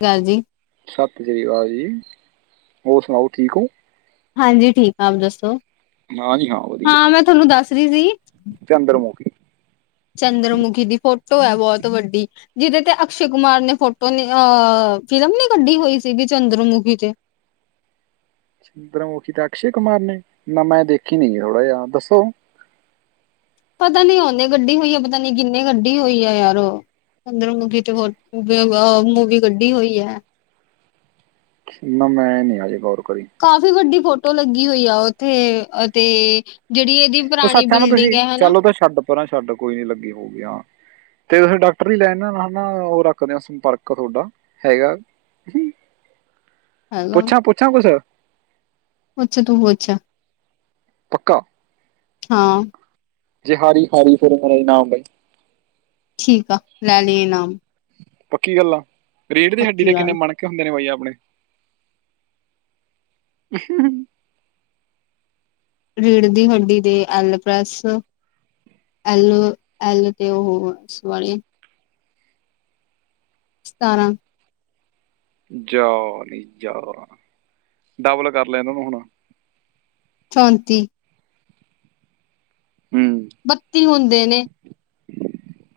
ਕੀ ਹਾਲ ਜੀ? ਸਤ ਸ੍ਰੀ ਅਕਾਲ ਜੀ, ਹੋਰ ਸੁਨਾਓ ਠੀਕ ਓ? ਹਾਂਜੀ, ਠੀਕ ਆਂ ਮ ਦੱਸੋ, ਹਾਂ ਜੀ ਵਧੀਆ ਹਾਂ ਮੈਂ ਥੋਨੂੰ ਦਾੱਸ ਰੀ ਸੀ ਚੰਦਰਮੁਖੀ ਚੰਦਰਮੁਖੀ ਦੀ ਫੋਟੋ ਐ ਬੋਤ ਵੱਡੀ ਜਿਦੇ ਤੇ ਅਕਸ਼ੇ ਕੁਮਾਰ ਨੇ ਫੋਟੋ ਨੀ ਅ ਫਿਲਮ ਨੀ ਕੱਡੀ ਹੋਈ ਸੀ ਗੀ ਚੰਦਰਮੁਖੀ ਤੇ ਚੰਦਰਮੁਖੀ ਤਾ ਅਕਸ਼ੇ ਕੁਮਾਰ ਨੇ, ਨਾ ਮੈਂ ਦੇਖੀ ਨੀ ਓੜਾ ਜੇਆ ਦੱਸੋ ਪਤਾ ਨੀ ਓਨੇ ਗੱਡੀ ਹੋਈ ਐ, ਪਤਾ ਨੀ ਕਿੰਨੇ ਕੱਡੀ ਹੋਈ ਐ ਯਾਰ ਚੰਦਰ ਮੁਖੀ ਤੇ ਹੋਰ [unintelligible] ਅ ਮੂਵੀ ਕੱਢੀ ਹੋਈ ਐ। ਨਾ ਮੈਂ ਨੀ ਹਜੇ ਗੋਰ ਕਰੀ। ਕਾਫੀ ਵੱਡੀ ਫੋਟੋ ਲੱਗੀ ਹੋਈ ਆ ਓਥੇ ਅਤੇ ਜਿਹੜੀ ਇਹਦੀ ਓ ਪੁਰਾਣੀ ਸਾਥਾਂ ਨਾ ਤੁਹੀ, ਬਿਲਡਿੰਗ ਹੈ ਹਨਾ ਚੱਲ ਓ ਤਾ ਛਾੱਡ ਪਰਾਂ ਛਾੱਡ ਕੋਈ ਨੀ ਲੱਗੀ ਹਉਗੀ ਆਂ। ਤੇ ਤੁਸੀ ਡਾਕਟਰ ਈ [unintelligible] ਓ ਰੱਖਦੇ ਆਂ ਸੰਪਰਕ ਤੋਡਾ ਹੈਗਾ ਪੁੱਛਾਂ-ਪੁੱਛਾਂ ਕੁਸ ਪੁੱਛ, ਤੂੰ ਪੁੱਛ ਪੱਕਾ ਹਾਂ। ਜੇ ਹਾਰੀ-ਹਾਰੀ ਫੇਰ ਮੇਰਾ ਇਨਾਮ ਏ। ਠੀਕ ਆ, ਲੈ ਲੀ ਇਨਾਮ ਪੱਕੀ ਗਾੱਲ ਆ, ਰੀੜ ਦੀ ਹੱਡੀ ਪੱਕੀ ਦੇ ਕਿੰਨੇ ਗੱਲ ਮਨ ਕੇ ਹੁੰਦੇ ਨੇ ਬਾਈ ਆਪਣੇ? ਰੀੜ ਦੀ ਹੱਡੀ ਦੇ ਐਲਪ੍ਰੈਸ ਐਲ-ਐਲ ਤੇ [unintelligible] ਵਾਲੇ ਸਤਾਰਾਂ ਜਾ ਨੀ ਜਾ, ਡਬਲ ਕਾਰ ਲੈ ਐਨਾ ਨੂ ਹੁਣ ਚੋਂਤੀ। ਹੂੰ। ਬੱਤੀ ਹੁੰਦੇ ਨੇ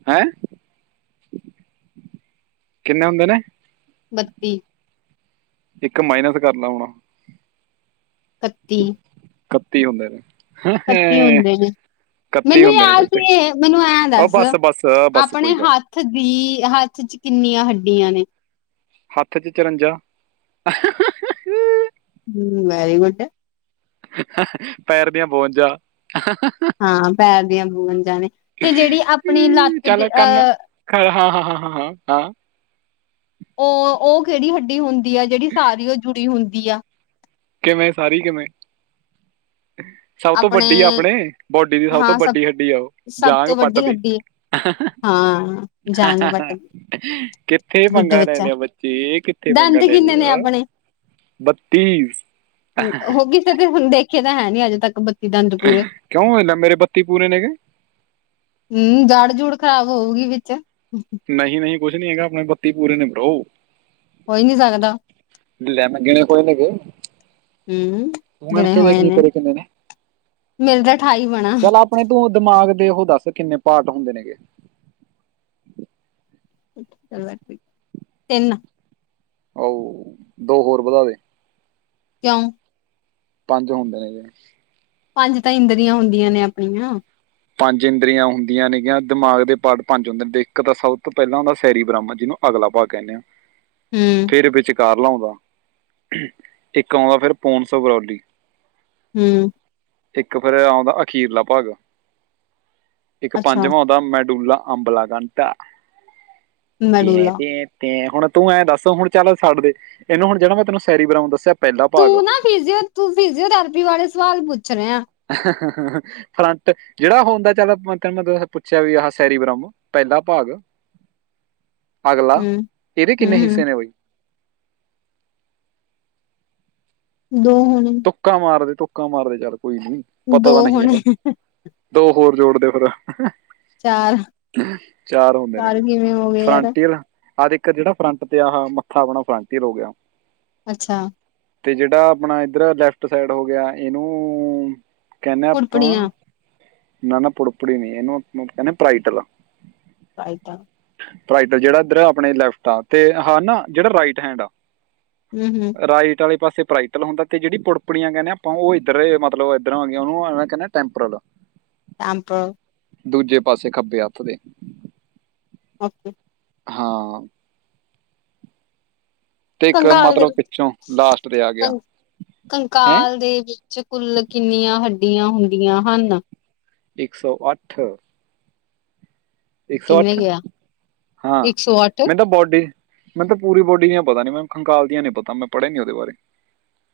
ਹੈਂ ਕਿੰਨੇ ਹੁੰਦੇ ਨੇ? ਬੱਤੀ ਇੱਕ ਮਾਈਨਸ ਕਾਰ ਲੈ ਹੁਣ- ਇਕੱਤੀ ਇਕੱਤੀ ਹੁੰਦੇ ਨੇ। ਇੱਕਤੀ ਹੁੰਦੇ ਨੇ, ਮੈਨੂੰ ਹੁੰਦੇ ਨੇ ਯਾਦ ਵੈਸੇ ਨੀ ਮੈਨੂੰ ਐਂ ਉਹ ਦੱਸ ਬਸ ਬਸ ਬਸ ਆਪਣੇ ਕੋਈ ਗੱਲ ਨੀ। ਹੱਥ ਦੀ ਹੱਥ ਚ ਕਿੰਨੀਆਂ ਹੱਡੀਆਂ ਨੇ? ਹੱਥ ਚ ਚਿਰੰਜਾ। ਹੂੰ, ਵੈਰੀ ਗੁਡ। ਪੈਰ ਦੀਆਂ ਬਾਵੰਝਾ। ਹਾਂ ਪੈਰ ਦੀਆਂ ਬੁਵੰਝਾ ਨੇ ਤੇ ਜਿਹੜੀ ਆਪਣੀ ਲੱਤ ਦੇ ਅਹ ਹਾ -ਹਾ, ਹਾ -ਹਾ, ਹਾ-ਹਾ ਉਹ -ਉਹ ਕਿਹੜੀ ਹੱਡੀ ਹੁੰਦੀ ਆ, ਜਿਹੜੀ ਸਾਰਿਓ ਜੁੜੀ ਹੁੰਦੀ ਆ? ਕਿਵੇਂ ਸਾਰੀ ਕਿਵੇਂ? ਸਭ ਤੋਂ ਆਪਣੇ ਵੱਡੀ ਆ ਆਪਣੇ, ਬੋਡੀ ਦੀ ਸਭ ਤੋਂ ਵੱਡੀ ਹੱਡੀ ਆ ਉਹ, ਸਭ ਜਾਗ ਤੋਂ ਪੱਟ ਵੱਡੀ ਦੀ। ਹੱਡੀ ਹਾਂ ਜਾਂਗ ਬੱਟ ਕਿੱਥੇ ਗੁੱਡ ਪੰਗਾ ਲੈ ਬੱਚਾ ਲਿਆ ਬੱ ਚੇ ਕਿੱਥੇ ਮੰਗਾ ਦੰਦ ਲੈ ਕਿੰਨੇ ਨੇ ਲਿਆ, ਆਪਣੇ ਬੱਤੀ। ਹੋ ਗਈ ਫਿਰ ਤੇ ਹੁਣ ਦੇਖੇ ਤਾਂ ਹੈ ਨੀ ਅੱਜ ਤੱਕ ਬ ਕਿਉਂ ਹੋ ਲੈ ਮੇਰੇ ਬੱਤੀ ਪੂਰੇ ਨੇ ਗੇ। ਹੂੰ, ਜੜ ਜੂੜ ਖ਼ਰਾਬ ਹੋਊਗੀ ਵਿੱਚ। ਨਹੀਂ -ਨਹੀਂ ਕੁਛ ਨੀ ਹੈਗਾ, ਆਪਣੇ ਬੱਤੀ ਪੂਰੇ ਨੇ ਬਰੋ। ਹੋ ਹੀ ਨੀ ਸਕਦਾ। ਲੈ ਮੈਂ ਗਿਣੇ ਕੋਈ ਨੀ ਗੇ। ਹੂੰ ਤੂੰ ਗਿਣ ਗਿਣੇ ਕੇ ਵੇਖ ਹੋਏ ਵੀ ਤੇਰੇ ਕਿੰਨੇ ਨੇ? ਮੇਰੇ ਤਾਂ ਠਾਈ ਬਣਾ। ਚਲ ਆਪਣੇ ਤੂੰ ਦਿਮਾਗ ਦੇ ਉਹ ਦੱਸ ਕਿੰਨੇ ਪਾਰਟ ਹੁੰਦੇ ਨੇਗੇ? ਉਠ ਚਲ, ਤਿੰਨ। ਓ ਹ ਦੋ ਹੋਰ ਵਧਾ ਦੇ। ਕਿਉਂ? ਪੰਜ ਹੁੰਦੇ ਨੇ ਗੇ। ਪੰਜ ਤਾਂ ਇੰਦਰੀਆਂ ਹੁੰਦੀਆਂ ਨੇ ਆਪਣੀਆਂ। ਪੰਜ ਇੰਦਰੀਆਂ ਹੁੰਦੀਆਂ ਨੇਗੀਆਂ, ਦਿਮਾਗ ਦੇ ਪਾਰਟ ਪੰਜ ਹੁੰਦੇ ਨੇ, ਇੱਕ ਤਾਂ ਸਭ ਤੋਂ ਪਹਿਲਾਂ ਹੁੰਦਾ ਸੈਰੀ ਬ੍ਰਾਹਮਾ ਜਿਹਨੂੰ ਅਗਲਾ ਭਾਗ ਕਹਿੰਨੇ ਆ, ਹੂੰ ਫਿਰ ਵਿੱਚ ਕਾਰਲਾ ਆਉਂਦਾ, ਇੱਕ ਆਉਂਦਾ ਫਿਰ ਪੋਨ ਸੌਗਰੋਲੀ। ਹੂੰ। ਇੱਕ ਫਿਰੇ ਆਉਂਦਾ ਅਖੀਰਲਾ ਭਾਗ। ਇੱਕ ਅੱਛਾ ਪੰਜਵਾਂ ਆਉਂਦਾ ਮੈਂ ਡੂਲਾ ਅੰਬਲਾ ਕੰਤਾ। ਟੈਂ ਮੈਡੂਲਾ ਟੈਂ ਤੇ ਹੁਣ ਤੂੰ ਐਂ ਦੱਸੋ ਹੁਣ ਚੱਲ ਸਡਦੇ, ਇਹਨੂੰ ਹੁਣ ਜਿਹੜਾ ਮੈਂ ਤੈਨੂੰ ਸੈਰੀ ਬਰਾਮ ਦੱਸਿਆ ਪਹਿਲਾ ਭਾਗ ਫਿਜੀਓੂ- ਤੂੰ ਫਿਜੀਓਥੈਰੇਪੀ ਬਾਰੇ ਸਵਾਲ ਪੁੱਛ ਰਿਆ। ਹਾ ਹਾ ਹਾ ਹਾ ਫਰੰਟ, ਜਿਹੜਾ ਹੁੰਦਾ ਚੱਲ ਮ ਮੈਂ ਪੁੱਛਿਆ ਵੀ ਆਹ ਸੈਰੀ ਬ੍ਰਹਮ ਪਹਿਲਾ ਭਾਗ ਅਗਲਾ, ਹੂੰ ਇਹਦੇ ਹੂੰ ਕਿੰਨੇ ਹੂੰ ਹਿੱਸੇ ਨੇ ਬਈ? ਦੋ ਹੋਣੇ। ਤੁਕਾ ਮਾਰਦੇ- ਤੁਕਾ ਮਾਰਦੇ ਚੱਲ ਕੋਈ ਨੀ, ਪਤਾ ਦੋ ਤਾਂ ਨਹੀਂ ਹੋਣੇ ਹੈਗਾ। ਦੋ ਹੋਰ ਜੋੜਦੇ ਫਿਰ। ਚਾਰ ਚਾਰ ਹੁੰਦੇ ਨੇ। ਕਿਵੇਂ ਹੋ ਗਏ ਯਾਰ ਫਰੰਟੀਅਰ, ਹਰ ਦੇਖ ਜਿਹੜਾ ਫਰੰਟ ਤੇ ਆਹ ਮੱਥਾ ਆਪਣਾ ਫਰੰਟ ਹੀ ਰ ਹੋ ਗਿਆ। ਅੱਛਾ! ਤੇ ਜਿਹੜਾ ਆਪਣਾ ਇੱਧਰ ਲੈਫਟ ਸਾਈਡ ਹੋ ਗਿਆ, ਏਨੂੰ ਕੈਨੇ ਆਪਾਂ, ਫੁੜਪੜੀਆਂ ਨਾ-ਨਾ ਪੁੜਪੁੜੀ ਨਈ ਐਹਨੂੰ ਆਪਾਂ ਕੈਨੇ ਪ੍ਰਾਈਟਲ ਆਏ ਤਾਂ ਪ੍ਰਾਈਟਲ ਜੇਹੜਾ ਐਦਰ ਆਪਣੇ ਲੈਫਟ ਆ ਤੇ ਹਾਂ ਨਾ ਜੇਹੜਾ ਰਾਈਟ ਹੈਂਡ ਆ। ਹੁੰ-ਹੁੰ ਰਾਈਟ ਆਲੇ ਪਾਸੇ ਪਾਈਟਲ ਹੁੰਦਾ ਤੇ ਜੇਹੜੀ ਪੁੜਪੁੜੀਆਂ ਕੈਂਨੇ ਆਪਾਂ ਓਹ ਇਦਰ ਏ ਮਤਲਬ ਐਦਰ ਆ ਗਏ ਓਹਨੂੰ ਐਵੇਂ ਕੈਹਨੇ ਆਂ ਟੈਂਪਰਲ ਐਂਪਰਲ ਦੂਜੇ ਪਾਸੇ ਖੱਬੇ ਹੱਥ ਦੇ ਓਕੇ। ਹਾਂ। ਤੇ ਇੱਕ ਕੰਗਾਲ ਦੇ ਮਤਲਬ ਪਿੱਛੋਂ ਵਿੱਚ ਲਾਸਟ ਤੇ ਆ ਗਿਆ ਕੰ ਹੈ ਕੰਕਾਲ ਦੇ ਵਿੱਚ 'ਚ ਕੁੱਲ ਕਿੰਨੀਆਂ ਹੱਡੀਆਂ ਹੁੰਦੀਆਂ ਹਨ? ਇੱਕ ਸੌ ਅੱਠ ਇੱਕ ਸੌ ਕਿੰਨੇ ਅੱਠ? ਗਿਆ ਹਾਂ, ਇੱਕ ਸੌ ਅੱਠ ਮੈ ਤਾਂ ਬੋਡੀ ਮੈਨ ਤਾਂ ਪੂਰੀ ਬੋਡੀ ਦੀਆਂ ਪਤਾ ਨੇ। ਮੈਨ ਕੰਕਾਲ ਦੀਆਂ ਨਈ ਪਤਾ, ਮੈਂ ਪੜਿਆ ਨੀ ਓਹਦੇ ਬਾਰੇ।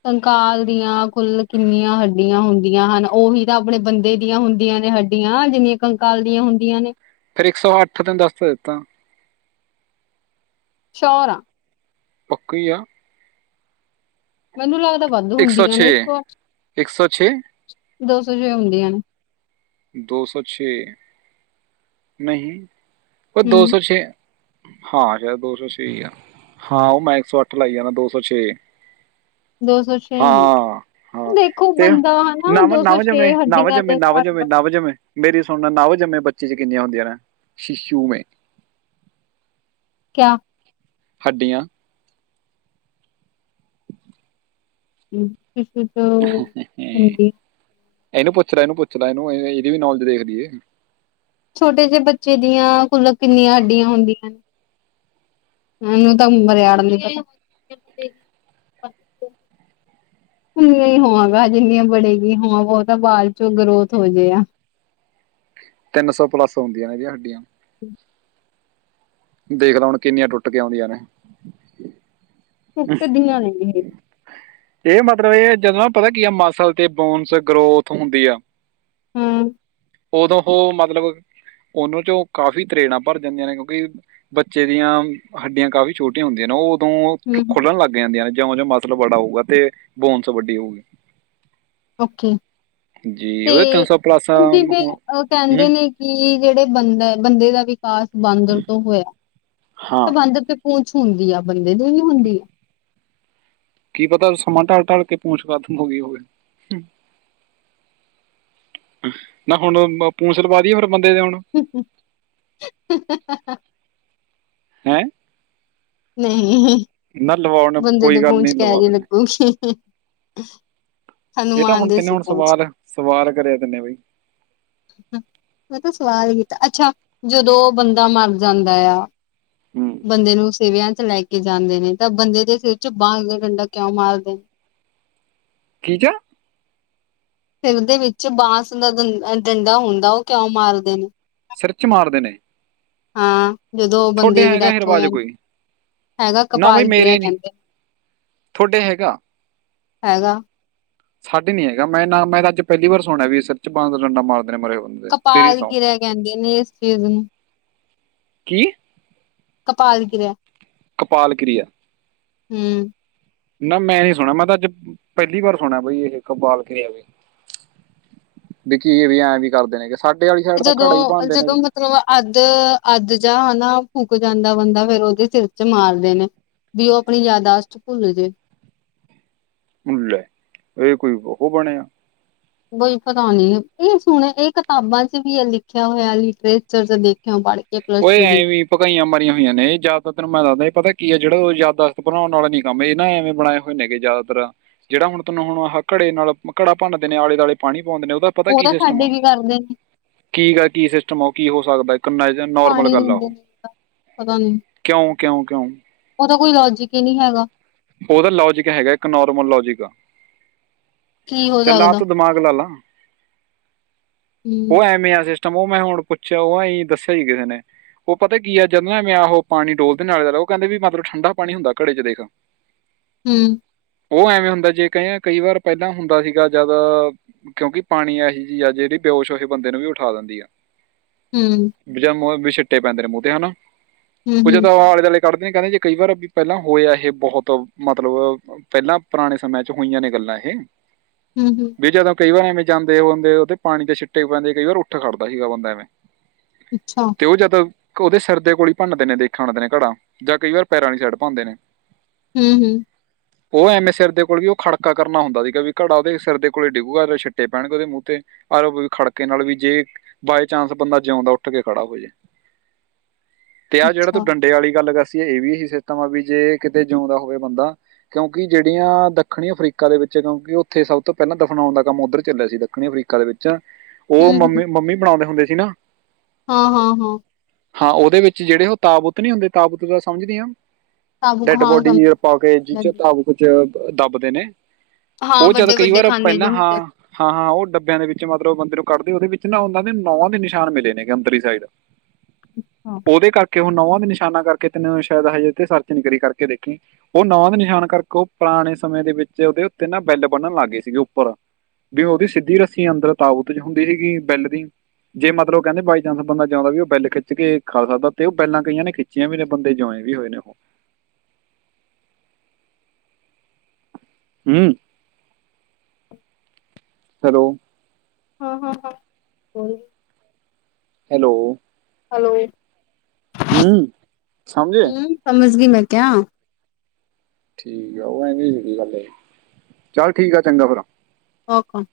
ਕੰਕਾਲ ਦੀਆਂ ਕੁੁੱਲ ਕਿੰਨੀਆਂ ਹੱਡੀਆਂ ਹੁੰਦੀਆਂ ਹਨ? ਓਹੀ ਤਾਂ ਆਪਣੇ ਬੰਦੇ ਦੀਆਂ ਹੁੰਦੀਆਂ ਨੇ ਹੱ ਈਆਂ ਜਿੰਨੀਆਂ ਕੰਕਾਲ ਦੀਆਂ ਹੁੰਦੀਆਂ ਨੇ। ਫੇਰ ਇੱਕ ਸੌ ਅੱਠ ਤੈਨ ਦੱਸ ਤੇ ਦਿੱਤਾ। ਚਾਰ ਆਂ ਕੀਆ ਮੈਨੂੰ ਲੱਗਦਾ ਵੱਦ ਹੁੰਦੀਆਂ ਨੇ ਇੱਕ ਸੌ ਅੱਠ, ਦੋ ਸੌ ਛੇ ਹੁੰਦੀਆਂ ਨੇ। ਦੋ ਸੌ ਛੇ ਨਹੀਂ ਪਰ ਦੋ ਹੂੰ ਸੌ ਛੇ ਹਾਂ, ਸ਼ੈਦ ਦੋ ਸੌ ਛੇ ਈ ਆ। ਹਾਂ, ਓਹ ਮੈਂ ਇੱਕ ਸੌ ਅੱਠ ਲਾਈ ਜਾਨਾ, ਦੋ ਸੌ ਛੇ। ਦੋ ਸੌ ਛ ਹਾਂ ਹਾਂ ਤੇ ਹਨਾ ਨੱਵ ਦੋ ਸੌ ਨੱਵ ਜੰਮੇ, ਛੇ ਨੱਵ ਹੱਡੀਆਂ ਜੰਮੇ, ਦੇ ਨੱਵ ਜੰਮੇ, ਨਾਲ ਨੱਵ ਜੰਮੇ ਮੇਰੀ ਸੁਨ, ਨੱਵ ਜੰਮੇ ਬੱਚੇ ਚ ਕਿੰਨੀਆਂ ਹੁੰਦੀਆਂ ਨੇ, ਸ਼ੀਸ਼ੂ ਮੇ? ਕਿਆ? ਹੱਡੀਆਂ ਸ਼ੀਸ਼ੂ ਤੋਂ ਹੱਡੀ ਐਨੂੰ ਪੁੱਛ ਲੈ ਐਨੂੰ ਪੁੱਛ ਲੈ ਐਨੂੰ, ਐਹਦੀ ਵੀ ਨੌਲੇਜ ਦੇਖ ਲਈਏ ਛੋਟੇ ਜੇਹੇ ਬੱਚੇ ਦੀਆਂ ਕੁੱਲ ਕਿੰਨੀਆਂ ਹਡੀਆਂ ਹੁੰਦੀਆਂ ਨੇ? ਮੈਨੂੰ ਤਾਂ ਮਰਿਆੜਨ ਦੀ ਪਤਾ ਉਨੀਆਂ ਈ ਹੋਵਾਂਗਾ ਜਿਨੀਆਂ ਬੜੇ ਕੀ ਹੋਵਾਂ। ਵੋ ਤਾਂ ਬਾਦ ਚੋ ਗਰੋਥ ਹੋ ਜਾਏ ਆ। ਤਿੰਨ ਸੌ ਪਲੱਸ ਹੁੰਦੀ ਨੇ ਜੀ ਹੱਡੀਆਂ ਹੁੰ ਦੇਖ ਲਾ ਹੁਨ ਕਿੰਨੀਆਂ ਟੁੱਟ ਕੇ ਆਂਦੀਆਂ ਨੇ ਟੁੱਟਦੀਆਂ ਨੇ ਏਹ ਮਤਲਬ ਏਹ ਜਦੋਂ ਪਤਾ ਕੀ ਆ ਮਸਲ ਤੇ ਬੋਨਸ ਗਰੋਥ ਹੁੰਦੀ ਆ ਹੁੰ ਉਦੋਂ ਓ ਮਤਲਬ ਉਹਨੂੰ ਚੋਂ ਕਾਫ਼ੀ ਤਰੇੜਾਂ ਭਰ ਜਾਂਦੀਆਂ ਨੇ ਕਿਉਂਕਿ ਬੱਚੇ ਦੀਆਂ ਹੱਡੀਆਂ ਕਾਫ਼ੀ ਛੋਟੀਆਂ ਹੁੰਦੀਆਂ ਨੇ ਓਹ ਓਦੋਂ ਹੂੰ ਖੁੱਲਣ ਲੱਗ ਜਾਂਦੀਆਂ ਨੇ ਜਿਉਂ ਜਿਉਂ ਮਸਲ ਬੜਾ ਹੋਊਗਾ ਤੇ ਬੋਨਸ ਵੱਡੀ ਹੋਊਗੀ ਓਕੇ ਜੀ ਤੇ ਉਹਦੇ ਪਲੱਸ ਹੁਨ ਜਿਵੇਂ ਓ ਕੈਂਦੇ ਹੂੰ ਨੇ ਕ ਕਿ ਜੇੜੇ ਬੰਦਾ ਬੰਦੇ ਦਾ ਵਿਕਾਸ ਬਾਂਦਰ ਤੋਂ ਹੋਇਆ ਹਾਂ ਤਾਂ ਬਾਂਦਰ ਤੇ ਪੂੰਛ ਹੁੰਦੀ ਆ ਬੰਦੇ ਦੀ ਵੀ ਹੁੰਦੀ। ਕੀ ਪਤਾ ਸਮਾਂ ਢਲ ਢਲ ਕੇ ਪੂੰਛ ਖਤਮ ਹੋ ਗਈ ਹੋਵੇ ਨਾ ਹੁਣ ਪੂੰਛ ਲਵਾ ਦੀਏ ਫਿਰ ਬੰਦੇ ਦੇ ਹੁਣ ਹੁ ਹੁ ਹਹਹਹਹ ਹੈਂ ਨਹੀ ਨਾ ਲਵਾਉਣ ਬੰਦੇ ਦੇ ਕੋਈ ਗੱਲ ਪੂੰਛ ਨਹੀਂ ਕੈ ਲਵਾ ਜੇ ਦਿੰਦੇ ਲੱਗੂਗੀ? ਏ ਤਾਂ ਹਨੂੰਮਾਨ ਹੁਨ ਦੇ ਤਿੰਨੇ ਸੀ ਹੁਣ ਪੂੰਛ। ਸਵਾਲ ਸਵਾਲ ਕਰਿਆ ਤਿੰਨੇ ਬਈ ਮੈਂ ਤਾ ਸਵਾਲ ਕੀਤਾ ਅੱਛਾ ਜਦੋ ਓ ਬੰਦਾ ਮਰ ਜਾਂਦਾ ਆ ਹੁੰ ਬੰਦੇ ਨੂੰ ਸੀਵਿਆਂ ਚ ਲੈ ਕੇ ਜਾਂਦੇ ਨੇ ਤਾਂ ਬੰਦੇ ਦੇ ਸਿਰ ਚ ਬਾਂਸ ਦਾ ਡੰਡਾ ਕਿਉਂ ਮਾਰਦੇ ਨੇ? ਕੀ ਕੇਆ? ਸਿਰ ਦੇ ਵਿੱਚ ਬਾਂਸ ਦਾ ਦੰ ਡੰਡਾ ਹੁੰਦਾ ਓ ਕਿਉਂ ਮਾਰਦੇ ਨੇ? ਸਿਰ ਚ ਮਾਰਦੇ ਨੇ? ਹਾਂ ਜਦੋ ਓ ਤੁਹਾਡੇ ਬੰਦੇ ਦੀ ਹੈਗਾ ਇਹ ਡੈਥ ਹੋ ਰਿਵਾਜ ਜਾਂਦੀ ਕੋਈ ਹੈਗਾ ਨਾ ਬਾਈ ਕਪਾਲ ਗਿਰਿਆ ਮੇਰੇ ਨਈ ਕਹਿੰਦੇ ਨੇ। ਥੋਡੇ ਹੈਗਾ। ਹੈਗਾ ਸਾਡੇ ਨੀ ਹੈਗਾ ਮੈਂ ਨਾ ਮੈਂ ਅੱਜ ਪੈਲੀ ਵਾਰੀ ਸੁਣਿਆ ਵੀ ਸਿਰ ਚ ਬਾਂ ਦਾ ਡੰਡਾ ਮਾਰਦੇ ਨੇ ਮਰੇ ਹੋਏ ਨੂੰ ਕਪਾਲ ਕਿਰਿਆ ਕੈਂਦੇ ਨੇ ਏਸ ਚੀਜ਼ ਨੂੰ। ਕੀ? ਕਪਾਲ ਕਿਰਿਆ ਕਪਾਲ ਕਿਰੀਆ ਹੁੰ ਨਾ ਮੈਂ ਨੀ ਸੁਣਿਆ ਮੈਂ ਤਾਂ ਅੱਜ ਪੈਲੀ ਵਾਰ ਸੁਣਿਆ ਬਈ ਇਹ ਕਪਾਲ ਕਿਰਿਆ ਵੇ। ਬੀ ਕੀ ਏ ਵੀ ਐਂਵੇ ਈ ਕਰਦੇ ਨੇ ਕਿ ਸਾਡੇ ਆਲੀ ਸੈਡ ਤਾ ਘੜਾ ਈ ਭੰਨਦੇ ਨੇ ਮਲਬ ਅੱਧ, ਅੱਧ ਜਾ ਹਨਾ ਫੂਕ ਜਾਂਦਾ ਬੰਦਾ ਫੇਰ ਓਦੇ ਸਿਰ ਚ ਮਾਰਦੇ ਨੇ। ਵੀ ਓ ਆਪਣੀ ਯਾਦਾਸ਼ਤ ਭੁੱਲ ਜੇ। ਭੁੱਲੈ, ਏ ਕੋਈ ਉਹ ਬਣਿਆ। ਬਈ ਪਤਾ ਨੀ ਏ ਸੁਣੇ ਏ ਕਿਤਾਬਾਂ ਚ ਵੀ ਐ ਲਿਖਿਆ ਹੋਇਆ ਲਿਟਰੇਚਰ ਚ ਦੇਖਿਓ ਬਾਲੇ ਓਏ ਐਂਵੀ ਪਕਾਈਆਂ ਮਾਰੀਆਂ ਹੋਈਆਂ ਨੇ ਜਆਦਾਤਰ ਤੈਨੂੰ ਮੈਂ ਦੱਸਦਾ ਏ ਪਤਾ ਕੀ ਐ ਜੇੜਾ ਓ ਯਾਦਦਾਸਤ ਭੁਲਾਨ ਆਲਾ ਨੀ ਕੰਮ ਏ ਨਾ ਐਵੇਂ ਬਣਾਇ ਹੋਨੇ ਗੇ ਜਿਆਦਾਤਰ ਜੇੜਾ ਹੁਨ ਥਾਨੂੰ ਹੁ ਆਹਾ ਘੜੇ ਨਾਲ ਘੜਾ ਭੰਨਦੇ ਨੇ ਆਲੇ ਦਆਲੇ ਪੂਆਂਦੇ ਨੇ ਉਦਾ ਪਤਾ ਉਹ ਕੀ ਤਾਂ ਸਿਸਟਮ ਆ ਸਾਡੇ ਵੀ ਕਰਦੇ ਨੇ ਕੀ ਆ ਕੀ ਸਿਸਟਮ ਆ ਕੀ ਹੋ ਸਕਦੈ ਕੰਨਾਂ ਚ ਨੋਰਮਲ ਪਾਣੀ ਗੱਲ ਆ ਦਿੰਦੇ ਓਹ ਨੇ ਤਾਂ, ਕਿਉਂ, ਕਿਉਂ, ਕਿਉਂ ਉਦਾ ਕੋਈ ਲੋਜਿਕ ਈ ਨੀ ਹੈਗਾ। ਓਦਾ ਲੋਜਿਕ ਹੈਗਾ ਇੱਕ ਨੋਰਮਲ ਲੋਜਿਕ ਆ ਕੀ ਹੋ ਚੱਲ ਆ ਸਕਦਾ ਤੁ ਦਿਮਾਗ ਲਾ ਲਾ ਹੂੰ ਓ ਐਵੇਂ ਆ ਸਿਸ ਟਮ ਓ ਮੈ ਹੁਣ ਪੁੱਛਿਆ ਓ ਹਈ ਦੱਸਿਆ ਈ ਕਿਸੇ ਨੇ ਓ ਪਤਾ ਕੀ ਐ ਜਦ ਮੈ ਮੈ ਆਹੋ ਪਾਣੀ ਡੋਲਦੇਨਾ ਓ ਕੈਂਦੇ ਵੀ ਮਤਲਬ ਠੰਡਾ ਪਾਣੀ ਹੁੰਦਾ ਘੜੇ ਚ ਦੇਖ। ਹੁੰ ਓ ਐਵੇਂ ਹੁੰਦਾ ਜੇ ਕਏਆਂ ਕਈ ਵਾਰ ਪੈਲਾਂ ਹੁੰਦਾ ਸੀਗਾ ਜਦ ਕਿਉਂਕਿ ਪਾਣੀ ਐਹੋ ਜਿ ਆ ਜੇੜੀ ਬੇਉਸ਼ ਹੋਹੇ ਬੰਦੇ ਨੂੰ ਵੀ ਉਠਾ ਦਿੰਦੀ ਆ ਹੁੰ ਜੇਮ ਓਏ ਵੀ ਛਿੱਟੇ ਪੈਂਦੇ ਨੇ ਮੂੰ ਤੇ ਹਨਾ ਹੂੰ ਕੋ ਹੂੰ ਜਦੋ ਆਲੇ ਦੁਆਲੇ ਕੱਡਦੇ ਕੈਂਦੇ ਜੇ ਕਈ ਵਾਰ ਵੀ ਪੈਲਾਂ ਹੋਇਆ ਇਹ ਬਹੁਤ ਮਤਲਬ ਪੈਲਾਂ ਪੁਰਾਣੇ ਸਮਿਆਂ ਚ ਹੋਈਆਂ ਨੇ ਗੱਲਾਂ ਇਹ ਹਮ, ਹਮ। ਵੀ ਜਦੋਂ ਕਈ ਵਾਰ ਐਵੇਂ ਜਾਂਦੇ ਹੁੰਦੇ ਉਹਦੇ ਪਾਣੀ ਦੇ ਸਿੱਟੇ ਪੈਂਦੇ ਕਈ ਵਾਰ ਉੱਠ ਖੜਦਾ ਸੀਗਾ ਬੰਦਾ ਐਵੇਂ ਅੱਛਾ ਤੇ ਉਹਜ ਤਾਂ ਉਹਦੇ ਸਰਿਰਦੇ ਕੋਲ ਭੰਨਦੇ ਨੇ ਦੇਖਣਦੇ ਨੇ ਘੜਾ ਜਾਂ ਕਈ ਵਾਰ ਪੈਰਾਂ ਵਾਲੀ ਸਾਈਡ ਪਾਉਂਦੇ ਨੇ ਹਮ, ਹਮ। ਉਹ ਐਵੇਂ ਸਿਰ ਦੇ ਕੋਲ ਵੀ ਉਹ ਖੜਕਾ ਕਰਨਾ ਹੁੰਦਾ ਸੀਗਾ ਵੀ ਘੜਾ ਉਹਦੇ ਸਿਰ ਦੇ ਕੋਲ ਡਿੱਗੂਗਾ ਛਿੱਟੇ ਪੈਣਗੇ ਉਹਦੇ ਮੂੰਹ ਤੇ ਆਰੋ ਖੜਕੇ ਨਾਲ ਵੀ ਜੇ ਬਾਏ ਚਾਂਸ ਬੰਦਾ ਜਿਉਂਦਾ ਉੱਠ ਕੇ ਖੜਾ ਹੋ ਜਾੇ ਤੇ ਆਹ ਜਿਹੜਾ ਤੂੰ ਅੱਛਾ ਡੰਡੇ ਵਾਲੀ ਗੱਲ ਕਸੀਏ ਇਹ ਵੀ ਸਿਸਟਮ ਆ ਵੀ ਜੇ ਕਿਤੇ ਜਿਉਂਦਾ ਹੋਵੇ ਬੰਦਾ ਕਿਉਂਕਿ ਜਿਹੜੀਆਂ ਦੱਖਣੀ ਅਫਰੀਕਾ ਦੇ ਵਿੱਚ ਕਿਉਂਕਿ ਉੱਥੇ ਸਭ ਤੋਂ ਪਹਿਲਾਂ ਦਫ਼ਨਾਉਣ ਦਾ ਕੰਮ ਉੱਧਰ ਚੱਲਿਆ ਸੀ ਦੱਖਣੀ ਅਫਰੀਕਾ ਦੇ ਵਿੱਚ ਉਹ ਹੂੰ ਹੂੰ ਮੰਮੀ, ਮੰਮੀ ਬਣਾਉਂਦੇ ਹੁੰਦੇ ਸੀ ਨਾ ਹਾਂ, ਹਾਂ, ਹਾਂ। ਹਾਂ ਉਹਦੇ ਵਿੱਚ ਜਿਹੜੇ ਉਹ ਤਾਬੁਤ ਨੀ ਹੁੰਦੇ ਤਾਬੁਤ ਤਾਂ ਸਮਝਦੀ ਆ ਸਾਬੁਕ ਡੈਡ ਹਾਂ ਬੋਡੀ ਪਾ ਕੇ ਜੀ ਸਮਝ ਕੁਛ ਦੱਬਦੇ ਨੇ ਹਾਂ ਉਹ ਜਿਆਦਾ ਵੱਡੇ ਕਈ ਵੱਡੇ ਵਾਰ ਖਾਨੇ ਜੋ ਪਹਿਲਾ ਹਾਂ ਹੁੰਦੇ ਹਾਂ ਹਾਂ ਉਹ ਡੱਬਿਆਂ ਦੇ ਵਿੱਚ ਮਤਲਬ ਬੰਦੇ ਨੂੰ ਕੱਢਦੇ ਉਹਦੇ ਵਿੱਚ ਨਾ ਉਹਨਾਂ ਦੇ ਨੂੰਹ ਦੇ ਨਿਸ਼ਾਨ ਮਿਲੇ ਨੇਗੇ ਅੰਦਰ ਦੀ ਸਾਈਡ [unintelligible] ਹਾਂ। ਉਹਦੇ ਕਰਕੇ ਹੁਣ ਨੂੰਹਾਂ ਦੇ ਨਿਸ਼ਾਨਾ ਕਰਕੇ ਤੈਨ ਸ਼ਾਇਦ ਹਜੇ ਸਰਚ ਨੀ ਕਰੀ ਕਰਕੇ ਦੇਖੀ ਉਹ ਨੂੰਹਾਂ ਦੇ ਨਿਸ਼ਾਨ ਕਰਕੇ ਉਹ ਪੁਰਾਣੇ ਸਮੇਂ ਦੇ ਵਿੱਚ ਉਹਦੇ ਉੱਤੇ ਨਾ ਬੈਲ ਬੰਨਨ ਲੱਗ ਗਏ ਸੀਗੇ ਉੱਪਰ ਵੀ ਉਹਦੀ ਸਿੱਧੀ ਰੱਸੀ ਅੰਦਰ ਤਾਾਬਤ ਚ ਹੁੰਦੀ ਸੀਗੀ ਬਿੱਲ ਦੀ ਜੇ ਮਤਲਬ ਕਹਿੰਦੇ ਬਏ ਚਾਂਸ ਬੰਦਾ ਜਾਂਉਦਾ ਉਹ ਬੈਲ ਖਿੱਚ ਖਾ ਸਕਦਾ ਤੇ ਉਹ ਬੈਲਾਂ ਕਈਆਂ ਨੇ ਖਿੱਚ ਬੱਚ ਵੀ ਬੰਦੇ ਜੁਆਇਨ ਵੀ ਹੋਏ ਨੇ ਉਹ ਹਮ। ਹੈਲੋ। ਹਾਂ, ਹਾਂ ਹਾਂ ਹੈਲੋ। ਹੈਲੋ। ਹਮ ਸਮਝੇ ਹੂੰ ਸਮਝ ਗਈ ਮੈਂ ਕਿਆ ਠੀਕ ਆ ਉਹ ਐ ਗੱਲ ਚੱਲ ਠੀਕ ਆ ਚੰਗਾ ਫਿਰ ਓਕੁ